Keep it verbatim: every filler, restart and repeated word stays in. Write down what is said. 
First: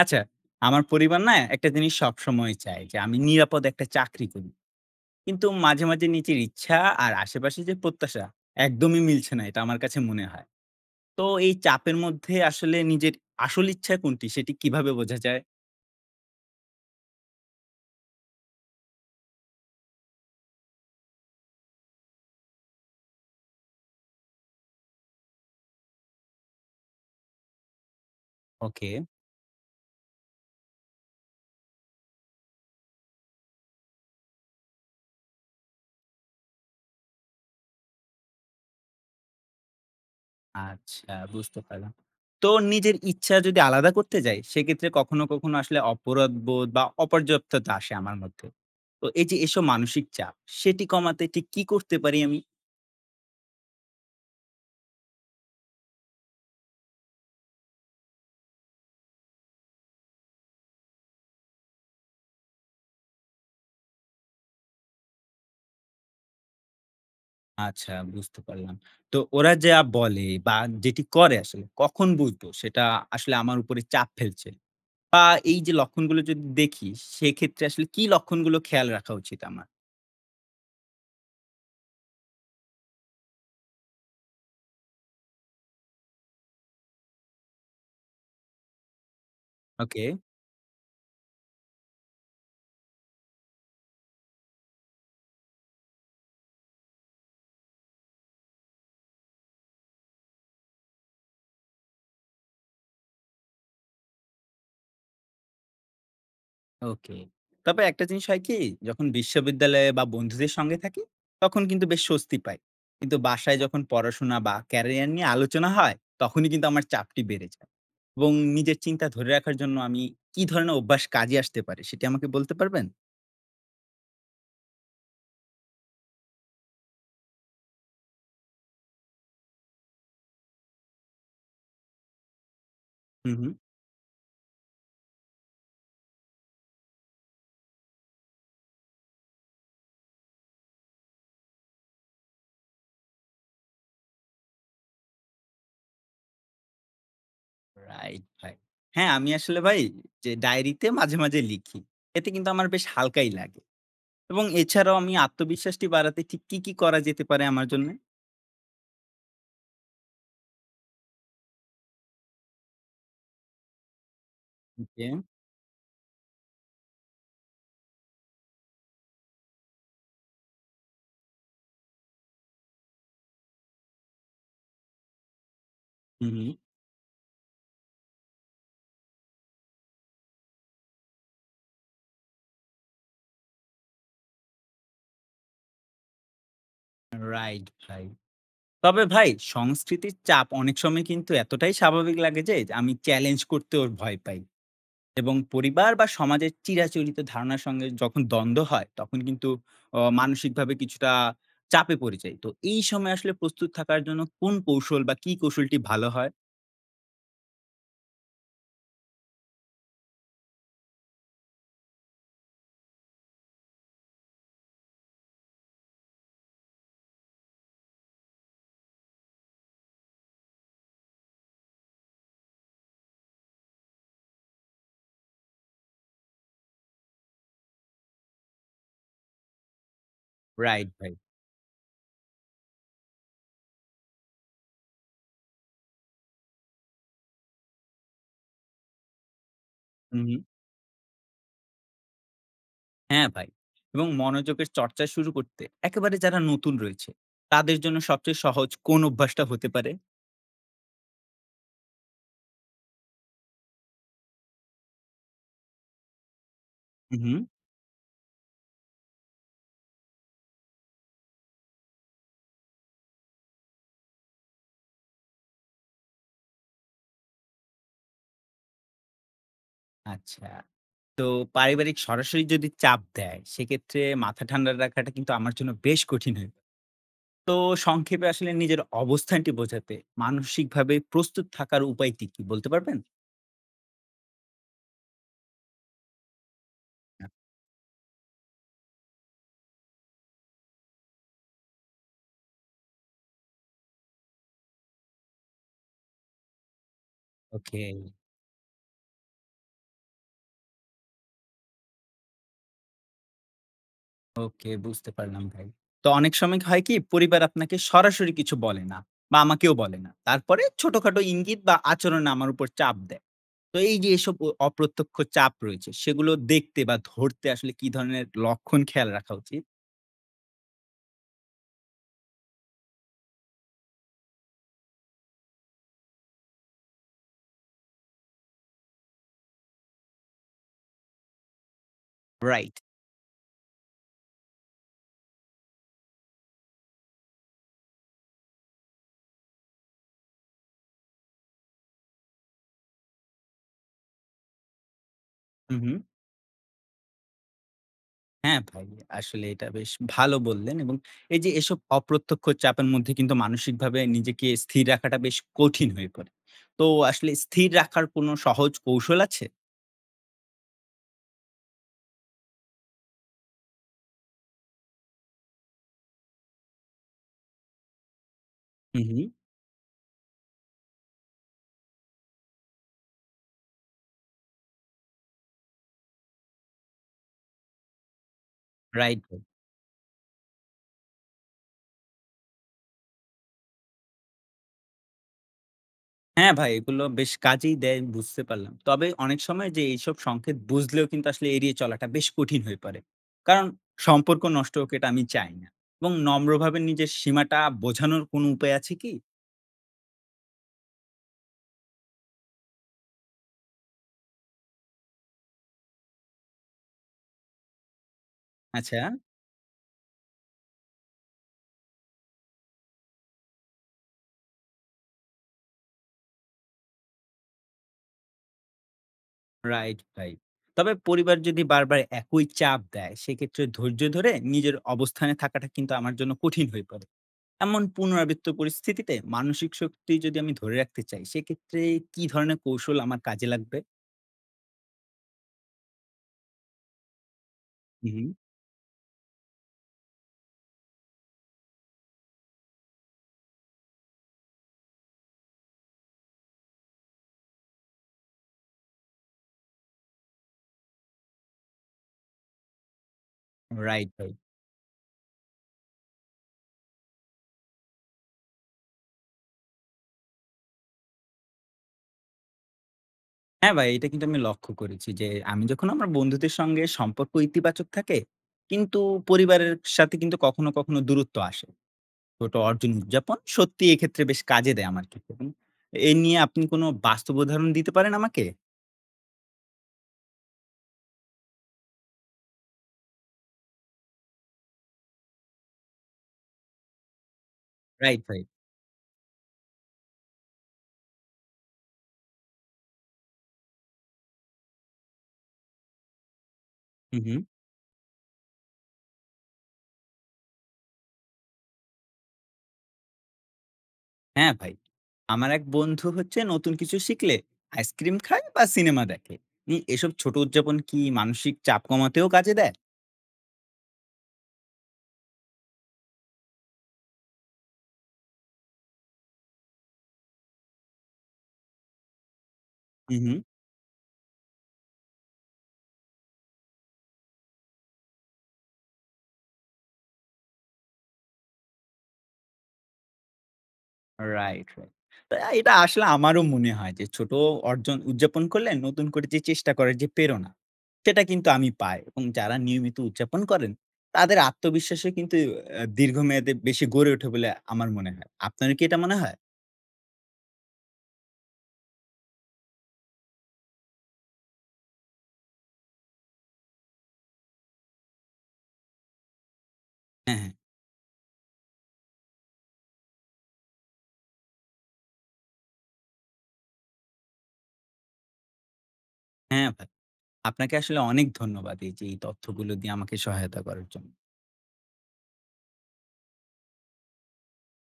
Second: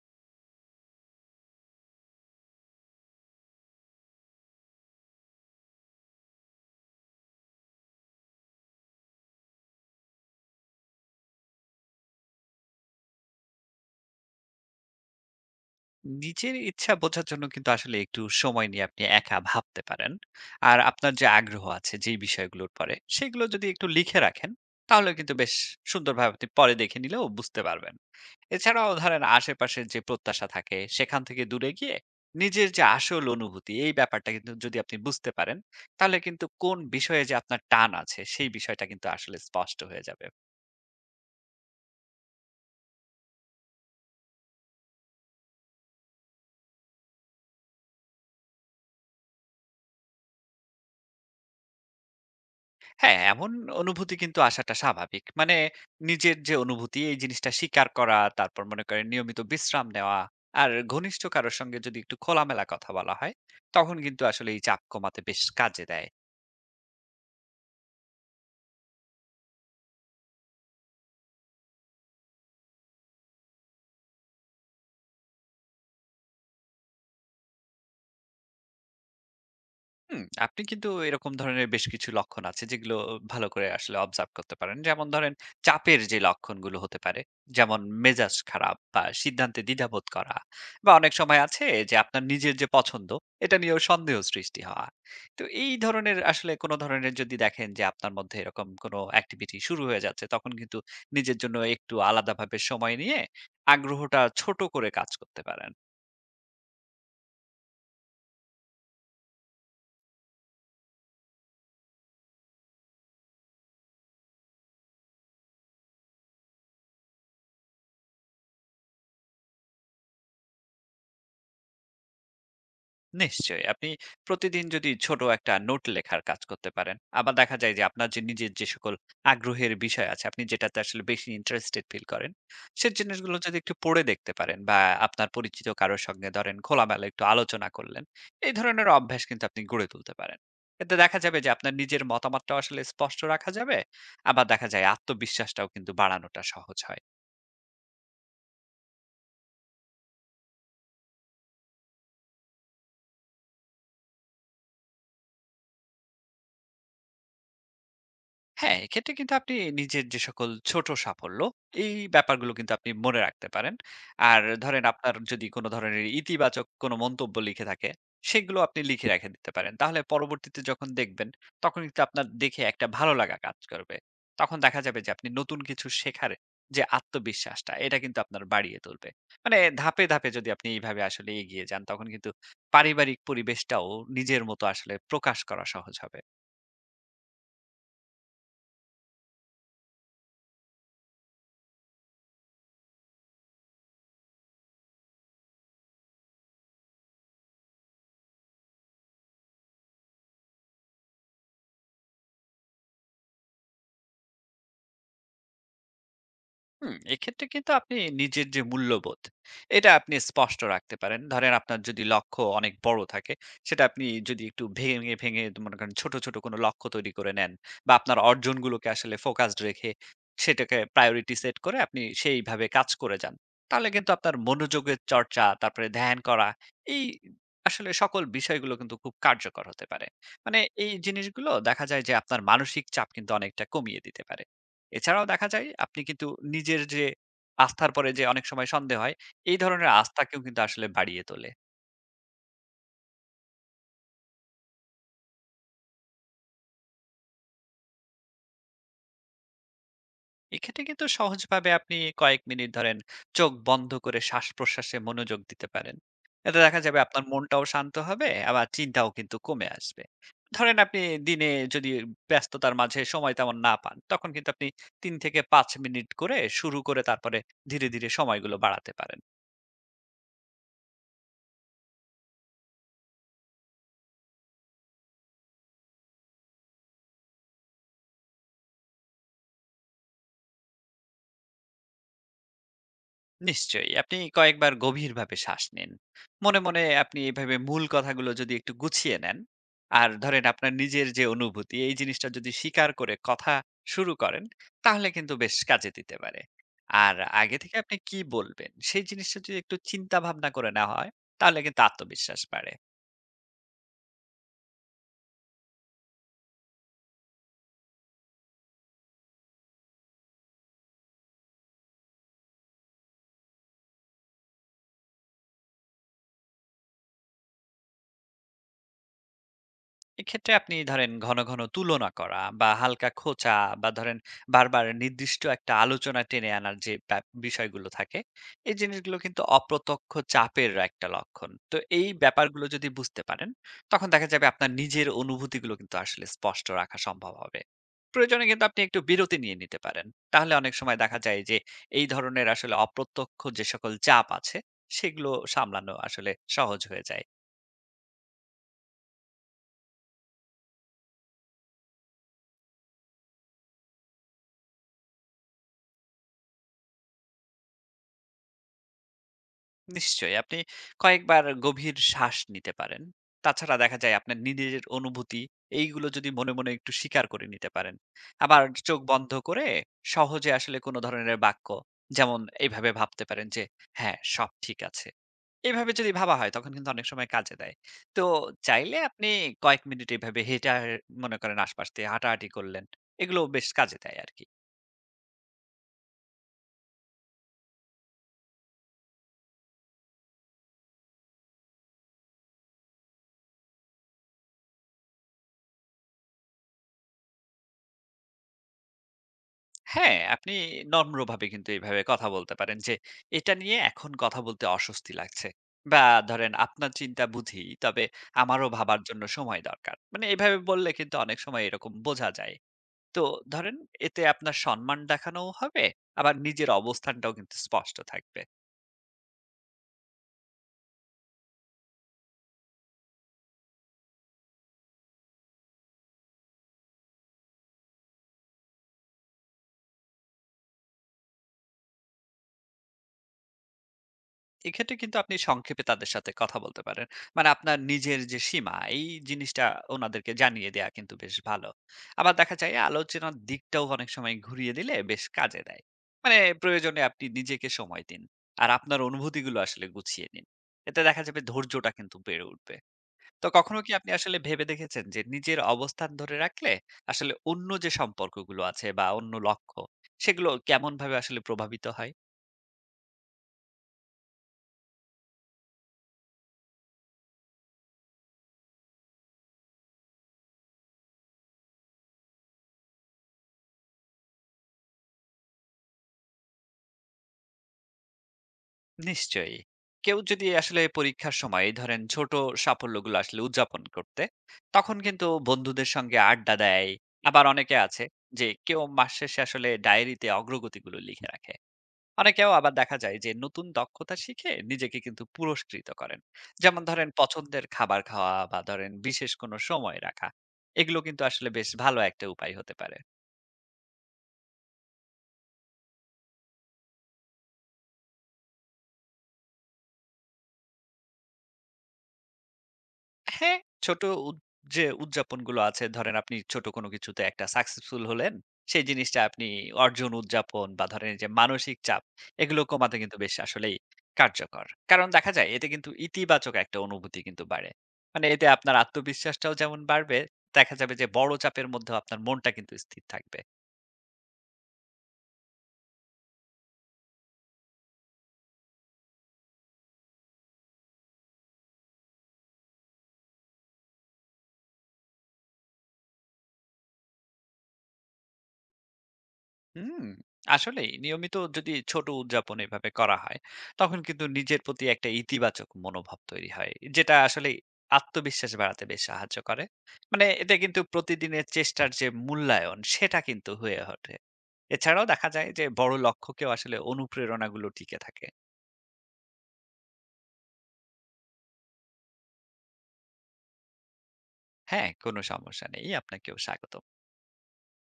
আচ্ছা, আমার পরিবার না একটা জিনিস সবসময় চায় যে আমি নিরাপদ একটা চাকরি করি। কিন্তু মাঝে, মাঝে নিজের ইচ্ছা আর আশেপাশে যে প্রত্যাশা একদমই মিলছে না এটা আমার কাছে মনে হয়। তো এই চাপের মধ্যে আসলে নিজের আসল ইচ্ছা কোনটি সেটি কিভাবে বোঝা যায়? নিজের ইচ্ছা বোঝার জন্য কিন্তু আসলে একটু সময় নিয়ে আপনি একা ভাবতে পারেন। আর আপনার যে আগ্রহ আছে যে বিষয়গুলোর পরে, সেগুলো যদি একটু লিখে রাখেন, তাহলে কিন্তু বেশ সুন্দরভাবে আপনি পরে দেখে নিলেও বুঝতে পারবেন। ওকে, এছাড়াও ধরেন আশেপাশের যে প্রত্যাশা থাকে, সেখান থেকে দূরে গিয়ে নিজের যে আসল অনুভূতি, এই ব্যাপারটা কিন্তু যদি আপনি বুঝতে পারেন, তাহলে কিন্তু কোন বিষয়ে যে আপনার টান আছে, সেই বিষয়টা কিন্তু আসলে স্পষ্ট হয়ে যাবে। আচ্ছা বুঝতে পারলাম। তো নিজের ইচ্ছা যদি আলাদা করতে যাই সেক্ষেত্রে কখনো, কখনো আসলে অপরাধবোধ বা অপর্যাপ্ততা আসে আমার মধ্যে। তো এই যে এসব মানসিক চাপ সেটি কমাতে ঠিক কি করতে পারি আমি? হ্যাঁ, এমন অনুভূতি কিন্তু আসাটা স্বাভাবিক। মানে নিজের যে অনুভূতি এই জিনিসটা স্বীকার করা, তারপর মনে করেন নিয়মিত বিশ্রাম নেওয়া আর ঘনিষ্ঠ কারো সঙ্গে যদি একটু খোলামেলা কথা বলা হয়, তখন কিন্তু আসলে এই চাপ কমাতে বেশ কাজে দেয়। আচ্ছা বুঝতে পারলাম। তো ওরা যা বলে বা যেটি করে আসলে কখন বুঝবো সেটা আসলে আমার উপরে চাপ ফেলছে? বা এই যে লক্ষণগুলো যদি দেখি সেক্ষেত্রে আসলে কি লক্ষণগুলো খেয়াল রাখা উচিত আমার? হুম, আপনি কিন্তু এরকম ধরনের বেশ কিছু লক্ষণ আছে যেগুলো ভালো করে আসলে অবজার্ভ করতে পারেন, যেমন ধরেন চাপের যে লক্ষণগুলো হতে পারে, যেমন মেজাজ খারাপ বা সিদ্ধান্তে দ্বিধাবোধ ওকে, করা বা অনেক সময় আছে যে আপনার নিজের যে পছন্দ এটা নিয়েও সন্দেহ সৃষ্টি হওয়া। তো এই ধরনের আসলে কোনো ধরনের যদি দেখেন যে আপনার মধ্যে এরকম কোনো অ্যাক্টিভিটি শুরু হয়ে যাচ্ছে, তখন কিন্তু নিজের জন্য একটু আলাদাভাবে সময় নিয়ে আগ্রহটা ছোট করে কাজ করতে পারেন। ওকে। তবে একটা জিনিস হয় কি যখন বিশ্ববিদ্যালয়ে বা বন্ধুদের সঙ্গে থাকি তখন কিন্তু বেশ স্বস্তি পাই। কিন্তু বাসায় যখন পড়াশোনা বা ক্যারিয়ার নিয়ে আলোচনা হয় তখনই কিন্তু আমার চাপটি বেড়ে যায়। এবং নিজের চিন্তা ধরে রাখার জন্য আমি কি ধরনের অভ্যাস কাজে আসতে পারে সেটি আমাকে বলতে পারবেন? নিশ্চয়ই। আপনি প্রতিদিন যদি ছোট একটা নোট লেখার কাজ করতে পারেন। আবার দেখা যায় যে আপনার যে নিজের যে সকল আগ্রহের বিষয় আছে, আপনি যেটাতে আসলে বেশি ইন্টারেস্টেড ফিল করেন, সে হুম, জিনিসগুলো হুম। যদি একটু পড়ে দেখতে পারেন বা আপনার পরিচিত কারো সঙ্গে ধরেন খোলামেলা একটু আলোচনা করলেন। এই ধরনের অভ্যাস কিন্তু আপনি গড়ে তুলতে পারেন। এতে দেখা যাবে যে আপনার নিজের মতামতটাও আসলে স্পষ্ট রাখা যাবে। আবার দেখা যায় আত্মবিশ্বাসটাও কিন্তু বাড়ানোটা সহজ হয়। Right, right. হ্যাঁ, আমি আসলে ভাই যে ডায়েরিতে মাঝে, মাঝে লিখি। এতে কিন্তু আমার বেশ হালকাই লাগে। এবং এছাড়াও আমি আত্মবিশ্বাসটি বাড়াতে ঠিক কি, কি করা যেতে পারে আমার জন্যে? হ্যাঁ, এক্ষেত্রে কিন্তু আপনি নিজের যে সকল ছোট সাফল্য, এই ব্যাপারগুলো কিন্তু আপনি মনে রাখতে পারেন। আর ধরেন ওকে। আপনার যদি কোন ধরনের ইতিবাচক কোন মন্তব্য লিখে থাকে, সেগুলো আপনি লিখে রেখে দিতে পারেন। তাহলে পরবর্তীতে যখন দেখবেন, তখন কিন্তু আপনার দেখে একটা ভালো লাগা কাজ করবে। তখন দেখা যাবে যে আপনি নতুন কিছু হুম, শেখার হুম। যে আত্মবিশ্বাসটা, এটা কিন্তু আপনার বাড়িয়ে তুলবে। মানে ধাপে, ধাপে যদি আপনি এইভাবে আসলে এগিয়ে যান, তখন কিন্তু পারিবারিক পরিবেশটাও নিজের মতো আসলে প্রকাশ করা সহজ হবে। রাইট ভাই। তবে ভাই সংস্কৃতির চাপ অনেক সময় কিন্তু এতটাই স্বাভাবিক লাগে যে আমি চ্যালেঞ্জ করতেও ভয় পাই। এবং পরিবার বা সমাজের চিরাচরিত ধারণার সঙ্গে যখন দ্বন্দ্ব হয় তখন কিন্তু অ মানসিকভাবে কিছুটা চাপে পড়ে যাই। তো এই সময় আসলে প্রস্তুত থাকার জন্য কোন কৌশল বা কি কৌশলটি ভালো হয়? হুম, এক্ষেত্রে কিন্তু আপনি নিজের যে মূল্যবোধ এটা আপনি স্পষ্ট রাখতে পারেন। ধরেন আপনার যদি লক্ষ্য অনেক বড় থাকে, সেটা আপনি যদি একটু ভেঙে, ভেঙে মনে করেন ছোট, ছোট কোনো লক্ষ্য তৈরি করে নেন বা আপনার অর্জনগুলোকে আসলে ফোকাসড রেখে সেটাকে প্রায়োরিটি সেট করে আপনি সেইভাবে কাজ করে যান। তাহলে কিন্তু আপনার মনোযোগের চর্চা, তারপরে ধ্যান করা, এই আসলে সকল বিষয়গুলো কিন্তু খুব কার্যকর হতে পারে। মানে রাইট এই ভাই। জিনিসগুলো দেখা যায় যে আপনার মানসিক চাপ কিন্তু অনেকটা কমিয়ে দিতে পারে। এছাড়াও দেখা যায় আপনি কিন্তু নিজের যে আস্থার পরে যে অনেক সময় সন্দেহ হয়, এই ধরনের হুম, হুম। আস্থাকেও কিন্তু আসলে বাড়িয়ে তোলে। হ্যাঁ ভাই। এবং মনোযোগের চর্চা শুরু করতে একেবারে যারা নতুন রয়েছে, তাদের জন্য সবচেয়ে সহজ কোন অভ্যাসটা হতে পারে? এক্ষেত্রে কিন্তু সহজভাবে আপনি কয়েক মিনিট ধরেন চোখ বন্ধ করে শ্বাসপ্রশ্বাসে মনোযোগ দিতে পারেন। এতে দেখা যাবে হুম, আপনার হুম। মনটাও শান্ত হবে, আবার চিন্তাও কিন্তু কমে আসবে। ধরেন আপনি দিনে যদি ব্যস্ততার মাঝে সময় তেমন না পান, তখন কিন্তু আপনি তিন থেকে পাঁচ মিনিট করে শুরু করে তারপরে ধীরে, ধীরে সময়গুলো বাড়াতে পারেন। আচ্ছা। তো পারিবারিক সরাসরি যদি চাপ দেয়, সেক্ষেত্রে মাথা ঠান্ডা রাখাটা কিন্তু আমার জন্য বেশ কঠিন হয়। তো সংক্ষেপে আসলে নিজের অবস্থানটি বোঝাতে মানসিকভাবে প্রস্তুত থাকার উপায়টি কি বলতে পারবেন? নিশ্চয়ই। আপনি কয়েকবার গভীরভাবে শ্বাস নিন। মনে, মনে আপনি আ এভাবে মূল কথাগুলো যদি একটু গুছিয়ে নেন, আর ধরেন আপনার নিজের যে অনুভূতি এই জিনিসটা যদি স্বীকার করে কথা শুরু করেন, তাহলে কিন্তু বেশ কাজে দিতে পারে। আর আগে থেকে ওকে। আপনি কি বলবেন সেই জিনিসটা যদি একটু চিন্তা ভাবনা করে নেওয়া হয়, তাহলে কিন্তু আত্মবিশ্বাস বাড়ে। ওকে, বুঝতে পারলাম ভাই। তো অনেক সময় হয় কি পরিবার আপনাকে সরাসরি কিছু বলে না বা আমাকেও বলে না। তারপরে ছোটখাটো ইঙ্গিত বা আচরণ আমার উপর চাপ দেয়। তো এই যে এসব অ অপ্রত্যক্ষ চাপ রয়েছে সেগুলো দেখতে বা ধরতে আসলে কি ধরনের লক্ষণ খেয়াল রাখা উচিত? এক্ষেত্রে আপনি ধরেন ঘন ঘন তুলনা করা বা হালকা খোঁচা বা ধরেন বারবার নির্দিষ্ট একটা আলোচনা টেনে আনার যে ব্যাপ- বিষয়গুলো থাকে, এই জিনিসগুলো কিন্তু অপ্রত্যক্ষ চাপের একটা লক্ষণ। তো এই ব্যাপারগুলো রাইট। যদি বুঝতে পারেন, তখন দেখা যাবে আপনার নিজের অনুভূতিগুলো কিন্তু আসলে স্পষ্ট রাখা সম্ভব হবে। প্রয়োজনে কিন্তু আপনি একটু বিরতি নিয়ে নিতে পারেন। তাহলে অনেক সময় দেখা যায় যে এই ধরনের আসলে অপ্রত্যক্ষ যে সকল চাপ আছে, সেগুলো হুম, সামলানো হুম। আসলে সহজ হয়ে যায়। হ্যাঁ, ভাই আসলে এটা বেশ ভালো বললেন এবং এই যে এসব অপ্রত্যক্ষ চাপের মধ্যে কিন্তু মানসিকভাবে নিজেকে স্থির রাখাটা বেশ কঠিন হয়ে পড়ে। তো আসলে স্থির রাখার কোনো সহজ কৌশল আছে? নিশ্চয়ই, আপনি কয়েকবার গভীর শ্বাস নিতে পারেন। তাছাড়া দেখা যায় আপনার নিজের অনুভূতি, এইগুলো যদি মনে মনে একটু স্বীকার করে নিতে পারেন, আবার চোখ হুম, হুম। বন্ধ করে সহজে আসলে কোনো ধরনের বাক্য, যেমন এইভাবে ভাবতে পারেন যে হ্যাঁ সব ঠিক আছে, এইভাবে যদি ভাবা হয় তখন কিন্তু অনেক সময় কাজে দেয়। তো চাইলে রাইট। আপনি কয়েক মিনিট এইভাবে হেঁটে আ- মনে করেন আশপাশ দিয়ে হাঁটাহাঁটি করলেন, এগুলো বেশ কাজে দেয় আর কি। হ্যাঁ ভাই, এগুলো বেশ কাজেই দেয় বুঝতে পারলাম। তবে অনেক সময় যে এইসব সংকেত বুঝলেও কিন্তু আসলে এড়িয়ে চলাটা বেশ কঠিন হয়ে পড়ে। কারণ সম্পর্ক নষ্ট হোক এটা আমি চাই না। এবং নম্রভাবে নিজের সীমাটা বোঝানোর কোনো উপায় আছে কি? হ্যাঁ, আপনি নম্রভাবে কিন্তু এভাবে কথা বলতে পারেন যে, "এটা নিয়ে এখন কথা বলতে অস্বস্তি লাগছে।" বা ধরেন, "আপনার চিন্তা বুঝি, তবে আমারও আচ্ছা, ভাবার জন্য সময় দরকার।" মানে এভাবে বললে কিন্তু অনেক সময় এরকম বোঝা যায়। তো ধরেন, এতে আপনার সম্মান দেখানোও হবে, আবার নিজের অবস্থানটাও কিন্তু স্পষ্ট থাকবে। রাইট ভাই। তবে পরিবার যদি বারবার একই চাপ দেয় সেক্ষেত্রে ধৈর্য ধরে নিজের অবস্থানে থাকাটা কিন্তু আমার জন্য কঠিন হয়ে পড়ে। এমন পুনরাবৃত্ত পরিস্থিতিতে মানসিক শক্তি যদি আমি ধরে রাখতে চাই সেক্ষেত্রে কি ধরনের কৌশল আমার কাজে লাগবে? এক্ষেত্রে কিন্তু আপনি সংক্ষেপে তাদের সাথে কথা বলতে পারেন। মানে আপনার নিজের হুম, যে সীমা, এই জিনিসটা উনাদেরকে জানিয়ে দেয়া কিন্তু বেশ ভালো। আবার দেখা যায় আলোচনার দিকটাও অনেক সময় ঘুরিয়ে দিলে বেশ কাজে দেয়। মানে প্রয়োজনে আপনি নিজেকে সময় দিন। আর আপনার অনুভূতিগুলো আসলে গুছিয়ে নিন। এতে দেখা যাবে ধৈর্যটা কিন্তু বেড়ে উঠবে। তো কখনো কি রাইট আপনি ভাই। আসলে ভেবে দেখেছেন যে নিজের অবস্থান ধরে রাখলে আসলে অন্য যে সম্পর্কগুলো আছে বা অন্য লক্ষ্য, সেগুলো কেমনভাবে আসলে প্রভাবিত হয়? হ্যাঁ ভাই, এটা কিন্তু আমি লক্ষ্য করেছি যে, আমি যখন আমার বন্ধুদের সঙ্গে সম্পর্ক ইতিবাচক থাকে, কিন্তু পরিবারের সাথে কিন্তু কখনো, কখনো দূরত্ব আসে। ছোট অর্জন উদযাপন সত্যি এক্ষেত্রে বেশ কাজে দেয় আমার ক্ষেত্রে এবং এ নিয়ে আপনি কোনো বাস্তব উদাহরণ দিতে পারেন আমাকে? নিশ্চয়ই। কেউ যদি আসলে পরীক্ষার সময় এই ধরেন ছোট সাফল্যগুলো আসলে উদযাপন করতে, তখন কিন্তু বন্ধুদের সঙ্গে আড্ডা দেয়। আবার অনেকে আছে রাইট ভাই। যে কেউ মাস শেষে আসলে ডায়েরিতে অগ্রগতিগুলো লিখে রাখে। অনেকেও আবার দেখা যায় যে নতুন দক্ষতা শিখে নিজেকে কিন্তু পুরস্কৃত করেন। যেমন ধরেন হুম, হুম। পছন্দের খাবার খাওয়া বা ধরেন বিশেষ কোনো সময় রাখা। এগুলো কিন্তু আসলে বেশ ভালো একটা উপায় হতে পারে। হ্যাঁ ভাই। আমার এক বন্ধু হচ্ছে নতুন কিছু শিখলে আইসক্রিম খায় বা সিনেমা দেখে। ই এসব ছোট উদযাপন কি মানসিক চাপ কমাতেও কাজে দেয়? হ্যাঁ, ছোট উদ যে উদযাপনগুলো আছে, ধরেন আপনি ছোট কোনো কিছুতে একটা সাকসেসফুল হলেন, সেই জিনিসটা আপনি অর্জন উদযাপন বা ধরেন এই যে মানসিক চাপ, এগুলো কমাতে কিন্তু হুম, বেশ হুম। আসলেই কার্যকর। কারণ দেখা যায় এতে কিন্তু ইতিবাচক একটা অনুভূতি কিন্তু বাড়ে। মানে এতে আপনার আত্মবিশ্বাসটাও যেমন বাড়বে, দেখা যাবে যে বড় চাপের মধ্যেও আপনার মনটা কিন্তু স্থির থাকবে। Right, right. তা এটা আসলে আমারও মনে হয় যে ছোট অর্জন উদযাপন করলে নতুন করে যে চেষ্টা করার যে প্রেরণা, সেটা কিন্তু আমি পাই এবং যারা নিয়মিত উদযাপন করেন, তাদের আত্মবিশ্বাসও কিন্তু আ দীর্ঘমেয়াদে বেশি গড়ে ওঠে বলে আমার মনে হয়। আপনারও কি এটা মনে হয়? হুম, আসলেই নিয়মিত যদি ছোট উদযাপন এভাবে করা হয়, তখন কিন্তু নিজের প্রতি একটা ইতিবাচক মনোভাব তৈরি হয়, যেটা আসলে আত্মবিশ্বাস বাড়াতে বেশ সাহায্য করে। মানে হ্যাঁ, হ্যাঁ। এতে কিন্তু প্রতিদিনের চেষ্টার যে মূল্যায়ন সেটা কিন্তু হয়ে ওঠে। এছাড়াও দেখা যায় যে বড় লক্ষ্যকেও আসলে অনুপ্রেরণাগুলো টিকে থাকে। হ্যাঁ, ভাই। আপনাকে আসলে অনেক ধন্যবাদ এই যে এই তথ্যগুলো দিয়ে আমাকে সহায়তা করার জন্য। হ্যাঁ, কোনো সমস্যা নেই। আপনাকেও স্বাগত।